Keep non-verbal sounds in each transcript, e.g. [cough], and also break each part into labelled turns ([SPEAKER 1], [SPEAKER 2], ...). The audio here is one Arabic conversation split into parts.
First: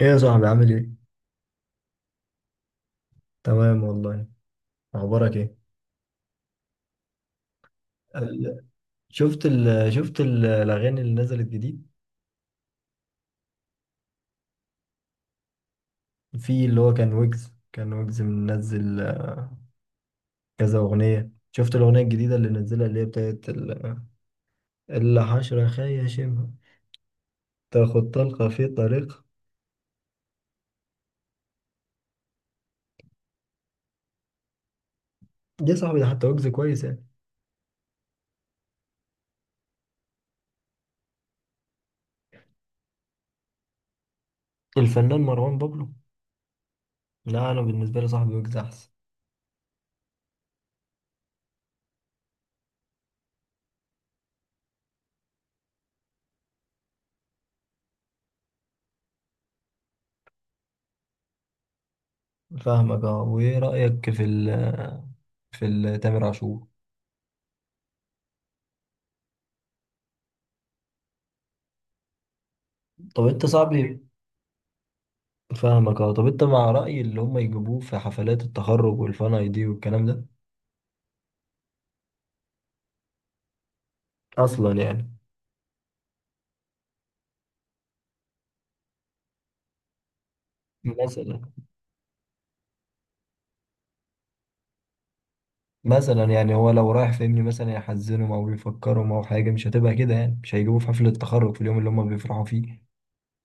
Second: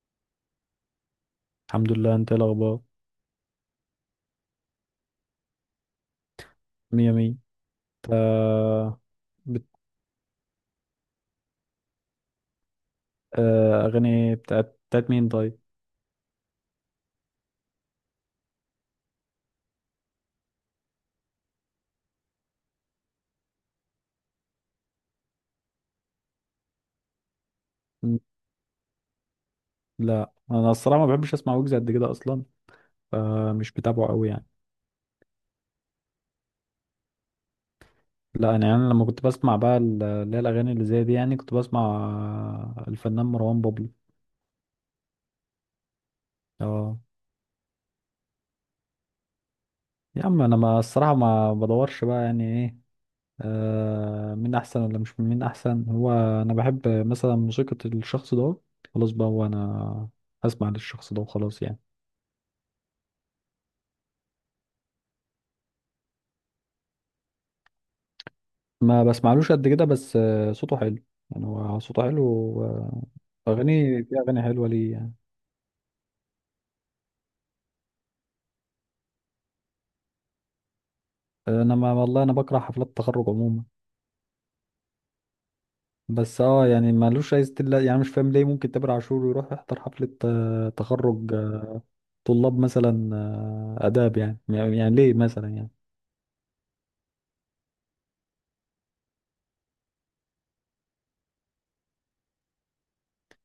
[SPEAKER 1] ايه يا صاحبي عامل ايه؟
[SPEAKER 2] الحمد لله، انت ايه الاخبار؟
[SPEAKER 1] تمام والله. اخبارك ايه؟
[SPEAKER 2] مية مية. انت؟
[SPEAKER 1] ال- شفت
[SPEAKER 2] بت...
[SPEAKER 1] ال شفت ال- الاغاني اللي نزلت جديد.
[SPEAKER 2] اغاني بتاعت مين، طيب؟
[SPEAKER 1] في اللي هو كان ويجز منزل كذا اغنيه. شفت الاغنيه الجديده اللي نزلها، اللي هي بتاعت الحشره خيشمها، تاخد
[SPEAKER 2] م-
[SPEAKER 1] طلقه في طريق.
[SPEAKER 2] لا، انا الصراحه ما بحبش اسمع ويجز قد كده اصلا. فمش بتابعه قوي يعني.
[SPEAKER 1] دي يا صاحبي، ده حتى ويجز كويس يعني.
[SPEAKER 2] لا، انا يعني لما كنت بسمع بقى اللي هي الاغاني اللي زي دي يعني كنت بسمع. الفنان مروان بابلو.
[SPEAKER 1] الفنان مروان بابلو.
[SPEAKER 2] اه،
[SPEAKER 1] لا، انا بالنسبه لي صاحبي ويجز احسن.
[SPEAKER 2] يا عم، انا، ما الصراحه ما بدورش بقى، يعني ايه. مين احسن ولا مش مين احسن، هو انا بحب مثلا موسيقى الشخص ده. خلاص بقى، هو انا هسمع للشخص ده وخلاص يعني.
[SPEAKER 1] فاهمك اه. وايه رايك تامر عاشور؟
[SPEAKER 2] ما بسمعلوش قد كده، بس صوته حلو، يعني هو صوته حلو
[SPEAKER 1] طب انت صاحبي.
[SPEAKER 2] في اغاني حلوه ليه يعني.
[SPEAKER 1] فاهمك اه. طب انت مع رأي اللي هم يجيبوه في حفلات التخرج والفان اي دي والكلام ده؟
[SPEAKER 2] انا، ما والله انا بكره حفلات التخرج عموما،
[SPEAKER 1] اصلا يعني.
[SPEAKER 2] بس يعني مالوش اي ستيل، يعني مش فاهم ليه ممكن تامر عاشور يروح يحضر حفله تخرج
[SPEAKER 1] مثلا
[SPEAKER 2] طلاب مثلا اداب، يعني ليه مثلا، يعني.
[SPEAKER 1] مثلا يعني هو لو رايح فاهمني، مثلا يحزنهم او يفكرهم او حاجة، مش هتبقى كده يعني، مش هيجيبوه في حفلة التخرج في اليوم اللي هم بيفرحوا فيه.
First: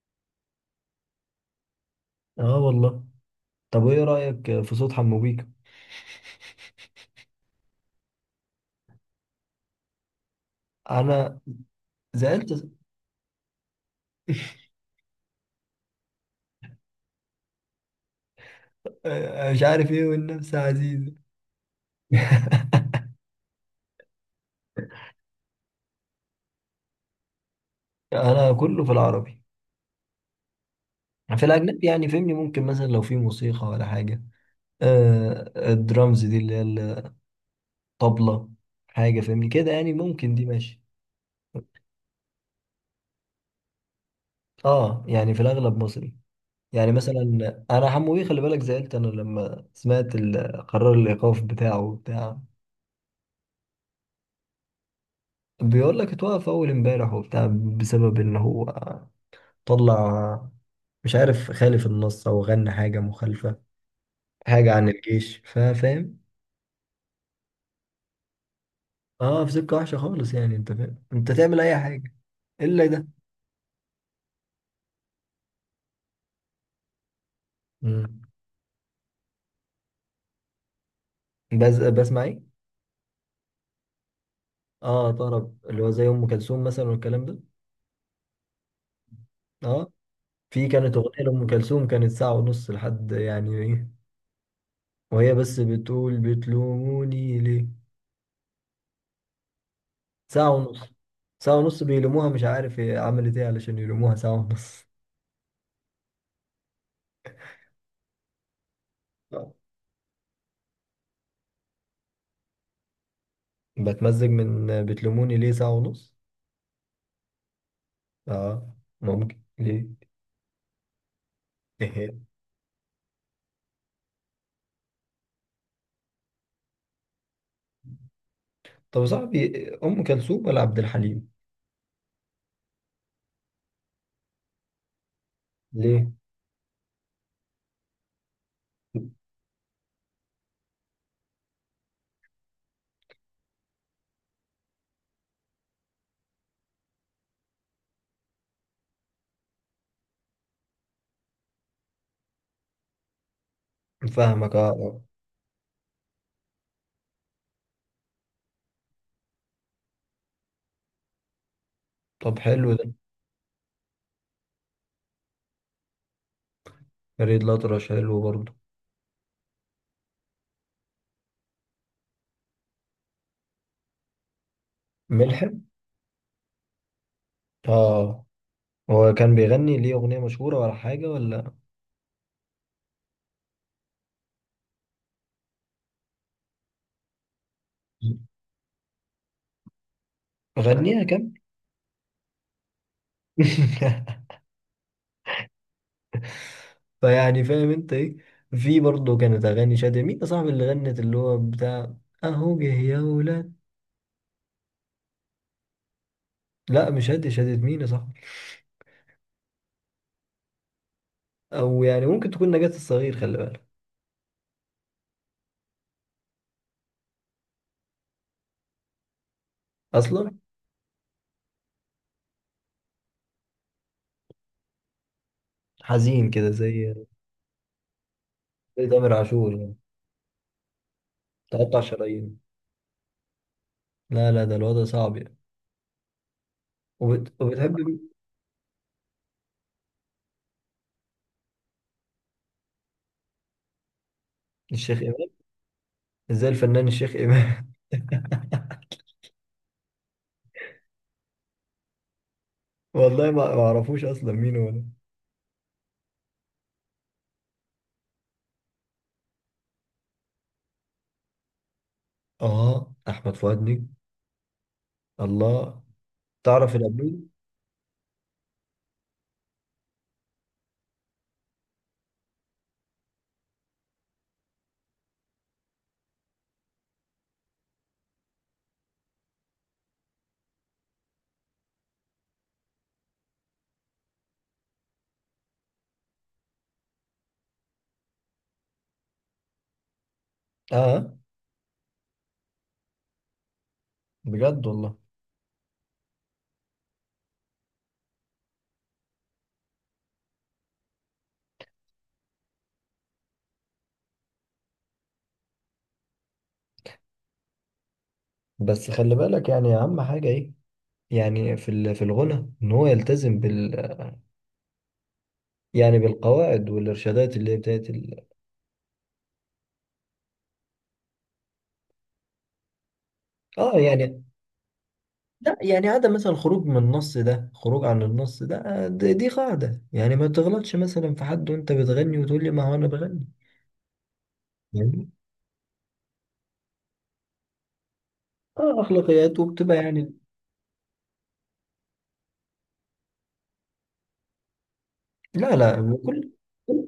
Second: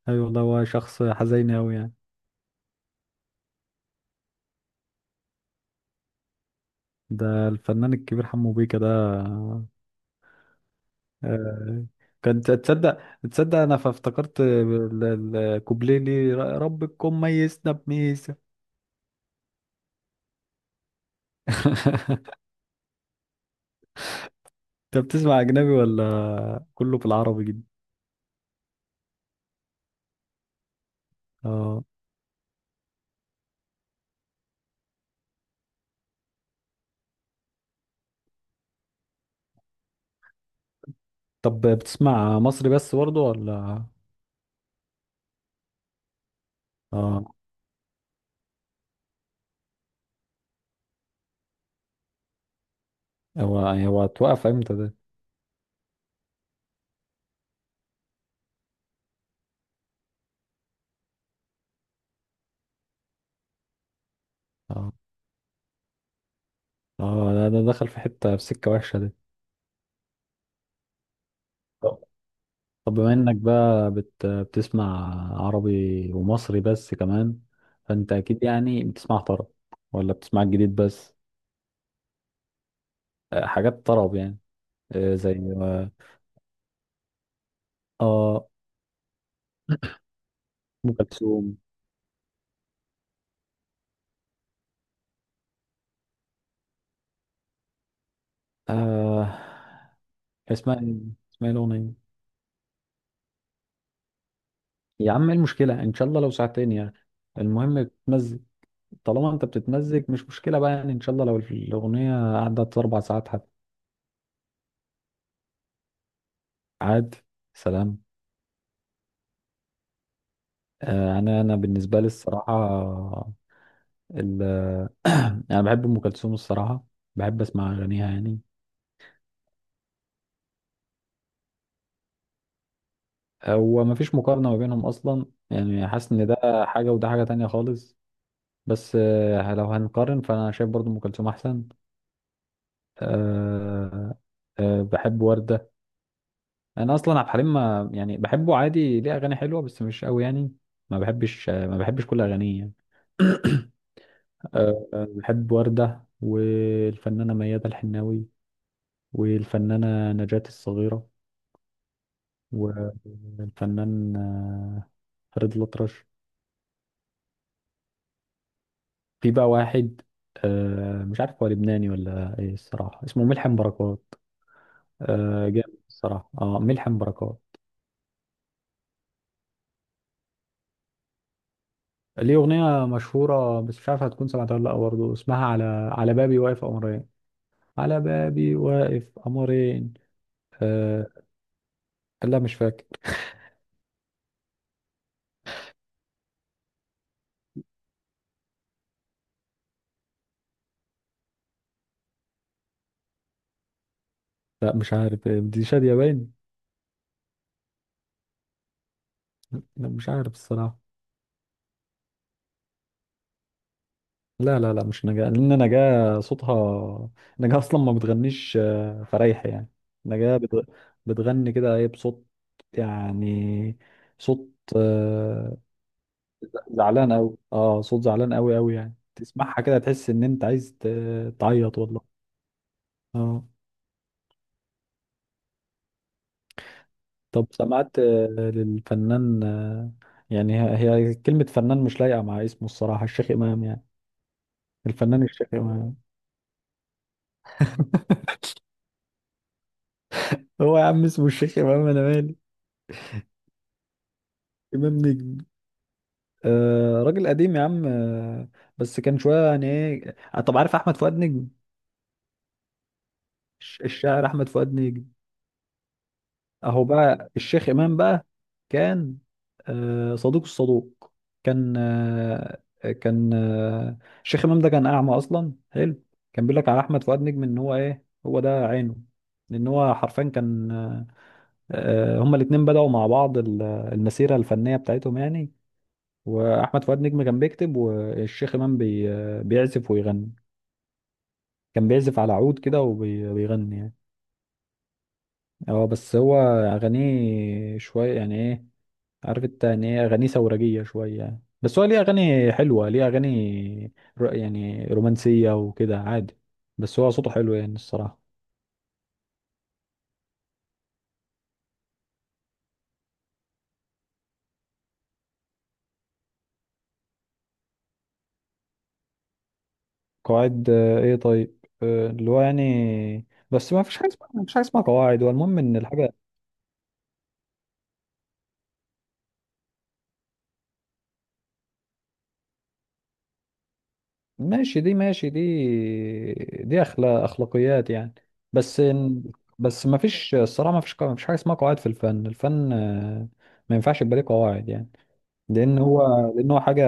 [SPEAKER 2] ايوه والله، هو شخص حزين قوي يعني.
[SPEAKER 1] اه والله. طب وايه رأيك في صوت حمو بيكا؟
[SPEAKER 2] ده الفنان الكبير حمو بيكا ده.
[SPEAKER 1] انا
[SPEAKER 2] آه، كنت
[SPEAKER 1] زعلت [laughs]
[SPEAKER 2] تصدق تصدق، انا فافتكرت الكوبليه، ليه ربكم ميزنا بميزه.
[SPEAKER 1] مش عارف ايه، والنفس عزيزة.
[SPEAKER 2] [laughs]
[SPEAKER 1] [laughs]
[SPEAKER 2] انت بتسمع اجنبي ولا كله بالعربي جدا؟
[SPEAKER 1] انا كله في العربي. في
[SPEAKER 2] اه،
[SPEAKER 1] الاجنبي يعني فهمني، ممكن مثلا لو في موسيقى ولا حاجه. آه الدرامز دي اللي هي طبلة، حاجة فاهمني كده يعني، ممكن دي ماشي.
[SPEAKER 2] طب بتسمع مصري بس برضه، ولا؟
[SPEAKER 1] اه يعني في الأغلب مصري. يعني
[SPEAKER 2] اه،
[SPEAKER 1] مثلا أنا حمو بيه، خلي بالك زعلت أنا لما سمعت قرار الإيقاف بتاعه وبتاع.
[SPEAKER 2] هو هو اتوقف امتى ده؟
[SPEAKER 1] بيقول لك اتوقف أول امبارح وبتاع، بسبب إن هو طلع، مش عارف، خالف النص أو غنى حاجة مخالفة، حاجة عن
[SPEAKER 2] اه،
[SPEAKER 1] الجيش، فاهم.
[SPEAKER 2] اه، ده دخل في سكه وحشه ده.
[SPEAKER 1] اه في سكة وحشة خالص يعني، أنت فاهم أنت تعمل أي
[SPEAKER 2] طب
[SPEAKER 1] حاجة إلا
[SPEAKER 2] طب
[SPEAKER 1] ده.
[SPEAKER 2] بما انك بقى بتسمع عربي ومصري بس كمان، فانت
[SPEAKER 1] مم.
[SPEAKER 2] اكيد يعني بتسمع طرب، ولا بتسمع الجديد بس؟
[SPEAKER 1] بس بسمع إيه؟
[SPEAKER 2] حاجات طرب يعني.
[SPEAKER 1] اه
[SPEAKER 2] زي
[SPEAKER 1] طرب، اللي هو زي أم كلثوم مثلا والكلام ده.
[SPEAKER 2] اه.
[SPEAKER 1] اه، في
[SPEAKER 2] ام
[SPEAKER 1] كانت أغنية لأم
[SPEAKER 2] كلثوم.
[SPEAKER 1] كلثوم كانت ساعة ونص لحد يعني إيه. وهي بس بتقول بتلوموني ليه،
[SPEAKER 2] آه.
[SPEAKER 1] ساعة
[SPEAKER 2] اسمها
[SPEAKER 1] ونص.
[SPEAKER 2] ايه اسمها ايه
[SPEAKER 1] ساعة ونص
[SPEAKER 2] الاغنيه؟
[SPEAKER 1] بيلوموها، مش عارف هي عملت إيه علشان يلوموها ساعة ونص.
[SPEAKER 2] يا عم، ايه المشكله؟ ان شاء الله لو ساعتين يعني. المهم بتمزج. طالما
[SPEAKER 1] [laughs]
[SPEAKER 2] انت
[SPEAKER 1] آه.
[SPEAKER 2] بتتمزج مش مشكله بقى يعني، ان شاء الله لو الاغنيه قعدت 4 ساعات حتى.
[SPEAKER 1] بتمزج من بتلوموني ليه ساعة ونص.
[SPEAKER 2] عاد. سلام.
[SPEAKER 1] آه. ممكن ليه.
[SPEAKER 2] آه. انا بالنسبه لي
[SPEAKER 1] إيه.
[SPEAKER 2] الصراحه، ال [clears throat] انا بحب ام كلثوم الصراحه، بحب اسمع اغانيها يعني.
[SPEAKER 1] طب يا صاحبي، أم كلثوم ولا عبد الحليم؟
[SPEAKER 2] هو مفيش مقارنه ما بينهم اصلا يعني، حاسس
[SPEAKER 1] ليه؟
[SPEAKER 2] ان ده حاجه وده حاجه تانية خالص. بس لو هنقارن فانا شايف برضو ام كلثوم احسن. أه. بحب وردة. انا اصلا عبد الحليم ما يعني بحبه عادي، ليه اغاني حلوة بس مش قوي يعني. ما بحبش كل اغانيه يعني. [coughs] [clears throat]
[SPEAKER 1] فاهمك آه
[SPEAKER 2] أه
[SPEAKER 1] آه.
[SPEAKER 2] آه، بحب وردة والفنانة ميادة الحناوي، والفنانة نجاة الصغيرة،
[SPEAKER 1] طب حلو ده.
[SPEAKER 2] والفنان فريد الأطرش.
[SPEAKER 1] فريد الأطرش حلو برضه.
[SPEAKER 2] في بقى واحد، مش عارف هو لبناني ولا ايه الصراحة، اسمه ملحم بركات.
[SPEAKER 1] ملحم.
[SPEAKER 2] جامد الصراحة، اه، ملحم بركات.
[SPEAKER 1] آه. هو كان بيغني ليه أغنية مشهورة ولا حاجة ولا؟
[SPEAKER 2] ليه أغنية مشهورة، بس مش عارف هتكون سمعتها ولا لأ، برضه اسمها على، على بابي واقف قمرين، على بابي واقف قمرين.
[SPEAKER 1] غنيها
[SPEAKER 2] آه.
[SPEAKER 1] كمان.
[SPEAKER 2] لا، مش فاكر.
[SPEAKER 1] [laughs] فيعني فاهم انت ايه. في برضه كانت اغاني شادية، مين يا صاحبي اللي غنت اللي هو بتاع اهو جه يا ولاد؟
[SPEAKER 2] لا، مش عارف، دي شادية باين.
[SPEAKER 1] لا مش شادية، شادية مين يا صاحبي؟
[SPEAKER 2] لا، مش عارف الصراحة.
[SPEAKER 1] او يعني ممكن تكون نجاة الصغير، خلي بالك.
[SPEAKER 2] لا، لا، لا، مش نجاة، لأن نجاة صوتها، نجاة أصلا ما بتغنيش فريح يعني. نجاة
[SPEAKER 1] اصلا
[SPEAKER 2] بتغ... بتغني كده، إيه، بصوت، يعني، صوت، آه،
[SPEAKER 1] حزين كده زي
[SPEAKER 2] زعلان قوي، اه، صوت زعلان قوي قوي،
[SPEAKER 1] زي
[SPEAKER 2] يعني
[SPEAKER 1] تامر عاشور
[SPEAKER 2] تسمعها
[SPEAKER 1] يعني.
[SPEAKER 2] كده تحس ان انت عايز تعيط
[SPEAKER 1] تقطع
[SPEAKER 2] والله.
[SPEAKER 1] شرايين.
[SPEAKER 2] اه.
[SPEAKER 1] لا لا، ده الوضع صعب يعني. وبت...
[SPEAKER 2] طب،
[SPEAKER 1] وبتحب
[SPEAKER 2] سمعت
[SPEAKER 1] مين؟
[SPEAKER 2] للفنان يعني هي كلمة فنان مش لايقة مع اسمه الصراحة، الشيخ إمام يعني.
[SPEAKER 1] الشيخ
[SPEAKER 2] الفنان
[SPEAKER 1] امام.
[SPEAKER 2] الشيخ إمام.
[SPEAKER 1] ازاي الفنان الشيخ امام؟
[SPEAKER 2] هو يا عم، اسمه الشيخ إمام، أنا مالي.
[SPEAKER 1] [laughs] والله ما اعرفوش اصلا مين هو ده.
[SPEAKER 2] إمام نجم. راجل قديم يا عم، بس كان شوية يعني إيه، طب، عارف أحمد فؤاد نجم؟
[SPEAKER 1] اه احمد فؤاد نجم.
[SPEAKER 2] الشاعر أحمد فؤاد نجم.
[SPEAKER 1] الله. تعرف
[SPEAKER 2] اهو
[SPEAKER 1] الابدول؟
[SPEAKER 2] بقى الشيخ امام بقى، كان صدوق الصدوق، كان آه، كان آه، الشيخ امام ده كان اعمى اصلا، حلو. كان بيقول لك على احمد فؤاد نجم ان هو ايه، هو ده عينه. لان هو حرفيا كان هما الاتنين بدأوا مع بعض المسيرة الفنية بتاعتهم يعني. واحمد فؤاد نجم كان بيكتب، والشيخ امام بي آه، بيعزف ويغني،
[SPEAKER 1] اه
[SPEAKER 2] كان بيعزف على عود كده وبيغني يعني.
[SPEAKER 1] بجد والله.
[SPEAKER 2] اه، بس هو اغانيه شوية يعني ايه، عارف انت يعني ايه، اغانيه ثورجيه شويه يعني. بس هو ليه اغاني حلوه، ليه اغاني يعني رومانسيه وكده، عادي. بس هو صوته حلو يعني الصراحه.
[SPEAKER 1] بس خلي بالك يعني، اهم حاجة ايه؟ يعني في الغنى ان هو يلتزم بال. يعني بالقواعد والارشادات اللي هي بتاعت.
[SPEAKER 2] قواعد ايه، طيب. اللي هو يعني، بس
[SPEAKER 1] اه يعني.
[SPEAKER 2] ما فيش حاجه اسمها قواعد، هو
[SPEAKER 1] لا
[SPEAKER 2] المهم ان
[SPEAKER 1] يعني
[SPEAKER 2] الحاجه
[SPEAKER 1] عدم مثلا الخروج من النص، ده خروج عن النص ده. دي قاعدة، يعني ما تغلطش مثلا في حد وانت بتغني، وتقول لي ما هو انا بغني
[SPEAKER 2] ماشي دي،
[SPEAKER 1] يعني.
[SPEAKER 2] ماشي دي. دي اخلاقيات يعني. بس
[SPEAKER 1] اه
[SPEAKER 2] إن-
[SPEAKER 1] اخلاقيات، وبتبقى
[SPEAKER 2] بس ما
[SPEAKER 1] يعني.
[SPEAKER 2] فيش الصراحه ما فيش حاجه اسمها قواعد في الفن ما ينفعش يبقى ليه قواعد يعني.
[SPEAKER 1] لا
[SPEAKER 2] لان
[SPEAKER 1] لا.
[SPEAKER 2] هو لان هو حاجه،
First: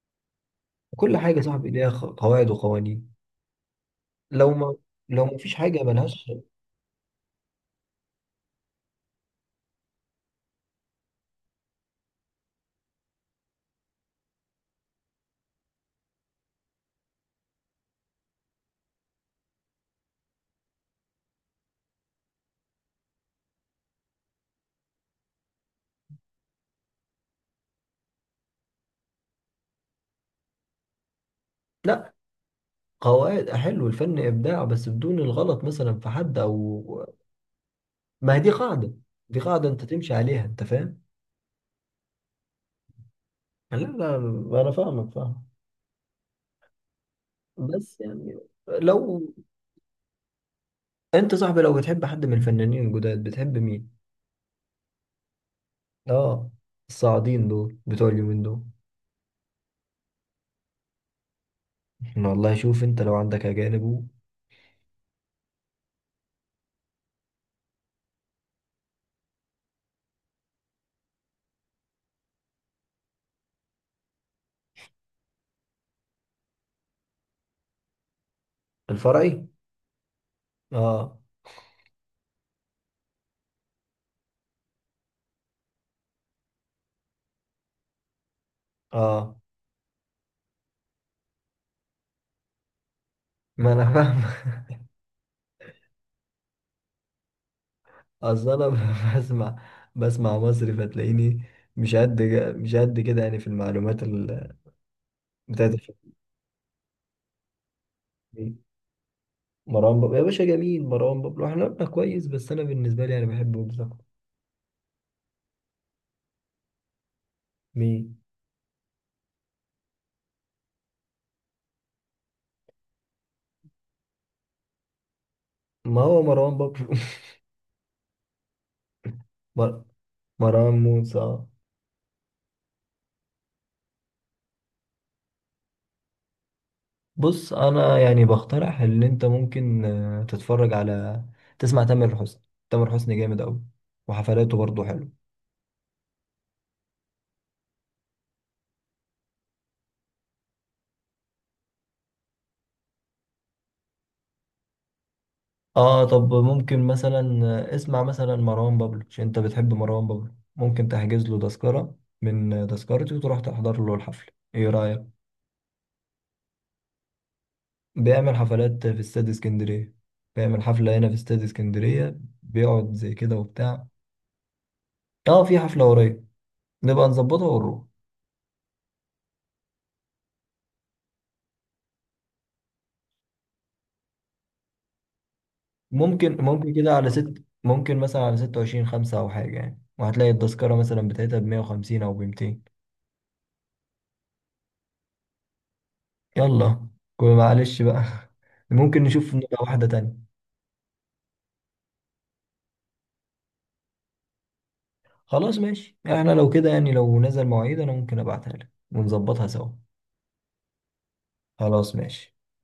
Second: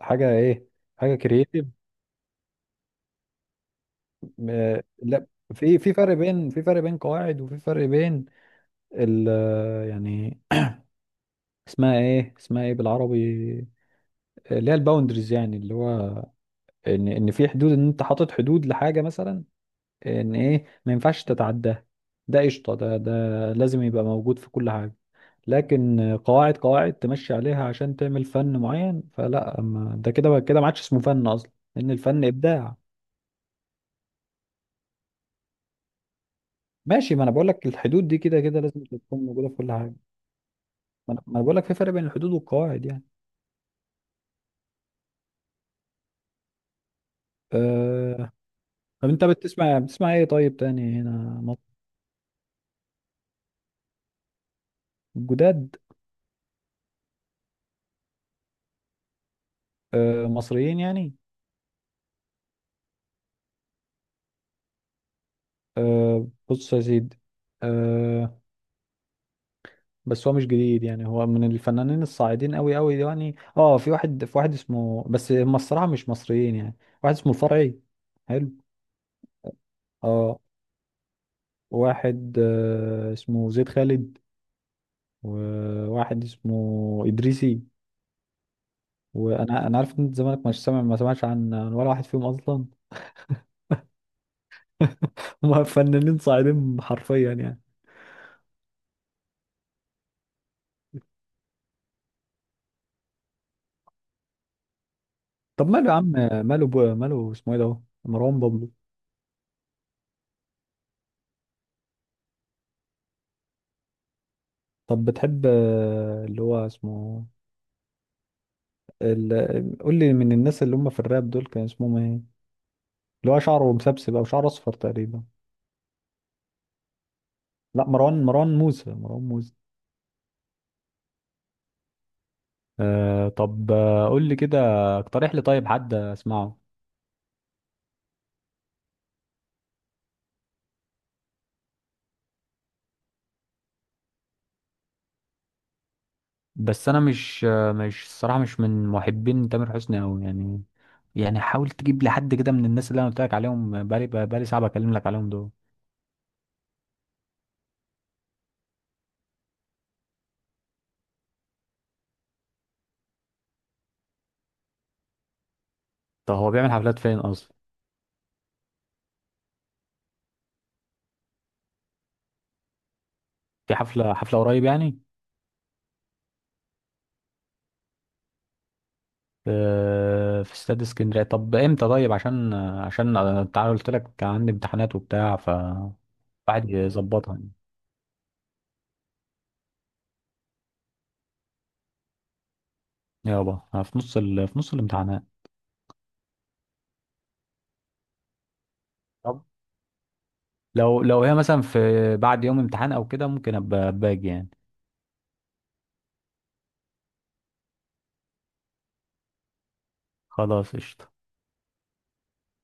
[SPEAKER 2] حاجه ايه حاجه
[SPEAKER 1] كل حاجة يا
[SPEAKER 2] كرييتيف.
[SPEAKER 1] صاحبي ليها قواعد وقوانين. لو ما لو
[SPEAKER 2] لا،
[SPEAKER 1] ما فيش
[SPEAKER 2] في
[SPEAKER 1] حاجة ملهاش.
[SPEAKER 2] في فرق بين قواعد، وفي فرق بين ال يعني، اسمها ايه بالعربي؟ اللي هي الباوندريز، يعني اللي هو ان في حدود، ان انت حاطط حدود لحاجه مثلا، ان ايه، ما ينفعش تتعداها. ده قشطه، ده لازم يبقى موجود في كل حاجه. لكن قواعد تمشي عليها عشان تعمل فن معين فلا، ما ده كده كده ما عادش اسمه فن اصلا، لان
[SPEAKER 1] لا.
[SPEAKER 2] الفن ابداع.
[SPEAKER 1] قواعد حلو. الفن إبداع، بس بدون الغلط مثلا في حد أو.
[SPEAKER 2] ماشي، ما انا بقول لك، الحدود دي
[SPEAKER 1] ما
[SPEAKER 2] كده
[SPEAKER 1] هي دي
[SPEAKER 2] كده لازم
[SPEAKER 1] قاعدة.
[SPEAKER 2] تكون
[SPEAKER 1] دي
[SPEAKER 2] موجوده في
[SPEAKER 1] قاعدة
[SPEAKER 2] كل
[SPEAKER 1] انت
[SPEAKER 2] حاجه.
[SPEAKER 1] تمشي عليها، انت فاهم.
[SPEAKER 2] ما أنا بقول لك في فرق بين الحدود والقواعد يعني.
[SPEAKER 1] لا لا، انا فاهمك فاهم. بس
[SPEAKER 2] أه...
[SPEAKER 1] يعني
[SPEAKER 2] طب،
[SPEAKER 1] لو.
[SPEAKER 2] انت بتسمع ايه طيب تاني هنا؟
[SPEAKER 1] انت صاحبي، لو
[SPEAKER 2] مط-
[SPEAKER 1] بتحب حد من الفنانين الجداد، بتحب مين؟
[SPEAKER 2] جداد؟
[SPEAKER 1] اه. الصاعدين دول بتوع اليومين دول.
[SPEAKER 2] مصريين يعني؟
[SPEAKER 1] احنا والله، شوف انت لو عندك اجانب.
[SPEAKER 2] بص يا سيدي، أه... بس هو مش جديد يعني، هو من الفنانين الصاعدين قوي قوي يعني. اه، في واحد اسمه، بس هم الصراحه مش مصريين يعني، واحد اسمه الفرعي. حلو.
[SPEAKER 1] الفرعي.
[SPEAKER 2] اه.
[SPEAKER 1] اه.
[SPEAKER 2] واحد اسمه زيد خالد، وواحد اسمه ادريسي.
[SPEAKER 1] اه
[SPEAKER 2] وانا انا عارف ان انت زمانك مش سامع، ما سمعتش عن ولا واحد فيهم اصلا.
[SPEAKER 1] ما انا فاهم.
[SPEAKER 2] [laughs] هم فنانين صاعدين حرفيا يعني.
[SPEAKER 1] [laughs] اصل انا بسمع مصري، فتلاقيني مش قد مش قد كده يعني، في المعلومات
[SPEAKER 2] طب،
[SPEAKER 1] بتاعت
[SPEAKER 2] ماله يا
[SPEAKER 1] الفنانين.
[SPEAKER 2] عم؟ ماله اسمه ايه ده هو؟ مروان بابلو.
[SPEAKER 1] مروان بابلو يا باشا جميل، مروان بابلو احنا قلنا كويس، بس انا بالنسبه لي انا بحب ويجز أكتر.
[SPEAKER 2] طب، بتحب اللي هو اسمه
[SPEAKER 1] مين؟
[SPEAKER 2] ال... قول لي، من الناس اللي هم في الراب دول كان اسمهم ايه، اللي هو شعره مسبسب او شعره اصفر تقريبا؟
[SPEAKER 1] ما هو مروان بابلو.
[SPEAKER 2] لا، مروان موسى، مروان موسى.
[SPEAKER 1] [laughs] مر... مروان موسى.
[SPEAKER 2] طب، قول لي كده، اقترح لي طيب حد اسمعه.
[SPEAKER 1] بص انا يعني بقترح ان انت ممكن تتفرج على، تسمع تامر حسني. تامر حسني جامد قوي. وحفلاته برضه حلو.
[SPEAKER 2] بس انا مش، الصراحه مش من محبين تامر حسني قوي يعني. يعني حاول تجيب لي حد كده من الناس اللي انا قلت لك عليهم، بقالي ساعه بكلم لك عليهم دول.
[SPEAKER 1] اه طب ممكن مثلا اسمع مثلا مروان بابلو، عشان انت بتحب مروان بابلو، ممكن تحجز له تذكره من تذكرتي، وتروح تحضر له الحفله. ايه رايك؟
[SPEAKER 2] طب، هو بيعمل حفلات فين اصلا؟
[SPEAKER 1] بيعمل حفلات في استاد اسكندرية. بيعمل حفلة هنا في استاد اسكندرية، بيقعد زي كده
[SPEAKER 2] في
[SPEAKER 1] وبتاع.
[SPEAKER 2] حفله قريب يعني؟
[SPEAKER 1] اه في حفلة قريب. نبقى نظبطها ونروح.
[SPEAKER 2] في استاد اسكندريه؟ طب، امتى؟ طيب، عشان انت عارف، قلت لك كان عندي امتحانات وبتاع،
[SPEAKER 1] ممكن
[SPEAKER 2] الواحد
[SPEAKER 1] ممكن كده على
[SPEAKER 2] يظبطها
[SPEAKER 1] ست
[SPEAKER 2] يعني.
[SPEAKER 1] ممكن مثلا على 26/5 أو حاجة يعني، وهتلاقي التذكرة مثلا بتاعتها بمية وخمسين أو بمتين.
[SPEAKER 2] يابا، أنا في نص الامتحانات.
[SPEAKER 1] يلا، كل معلش بقى. [laughs] ممكن نشوف،
[SPEAKER 2] طب،
[SPEAKER 1] نبقى واحدة تانية.
[SPEAKER 2] لو هي مثلا في بعد يوم امتحان او كده، ممكن ابقى باجي يعني.
[SPEAKER 1] خلاص ماشي، احنا لو كده يعني لو نزل مواعيد أنا ممكن أبعتها لك ونظبطها سوا.
[SPEAKER 2] خلاص قشطه.
[SPEAKER 1] خلاص ماشي.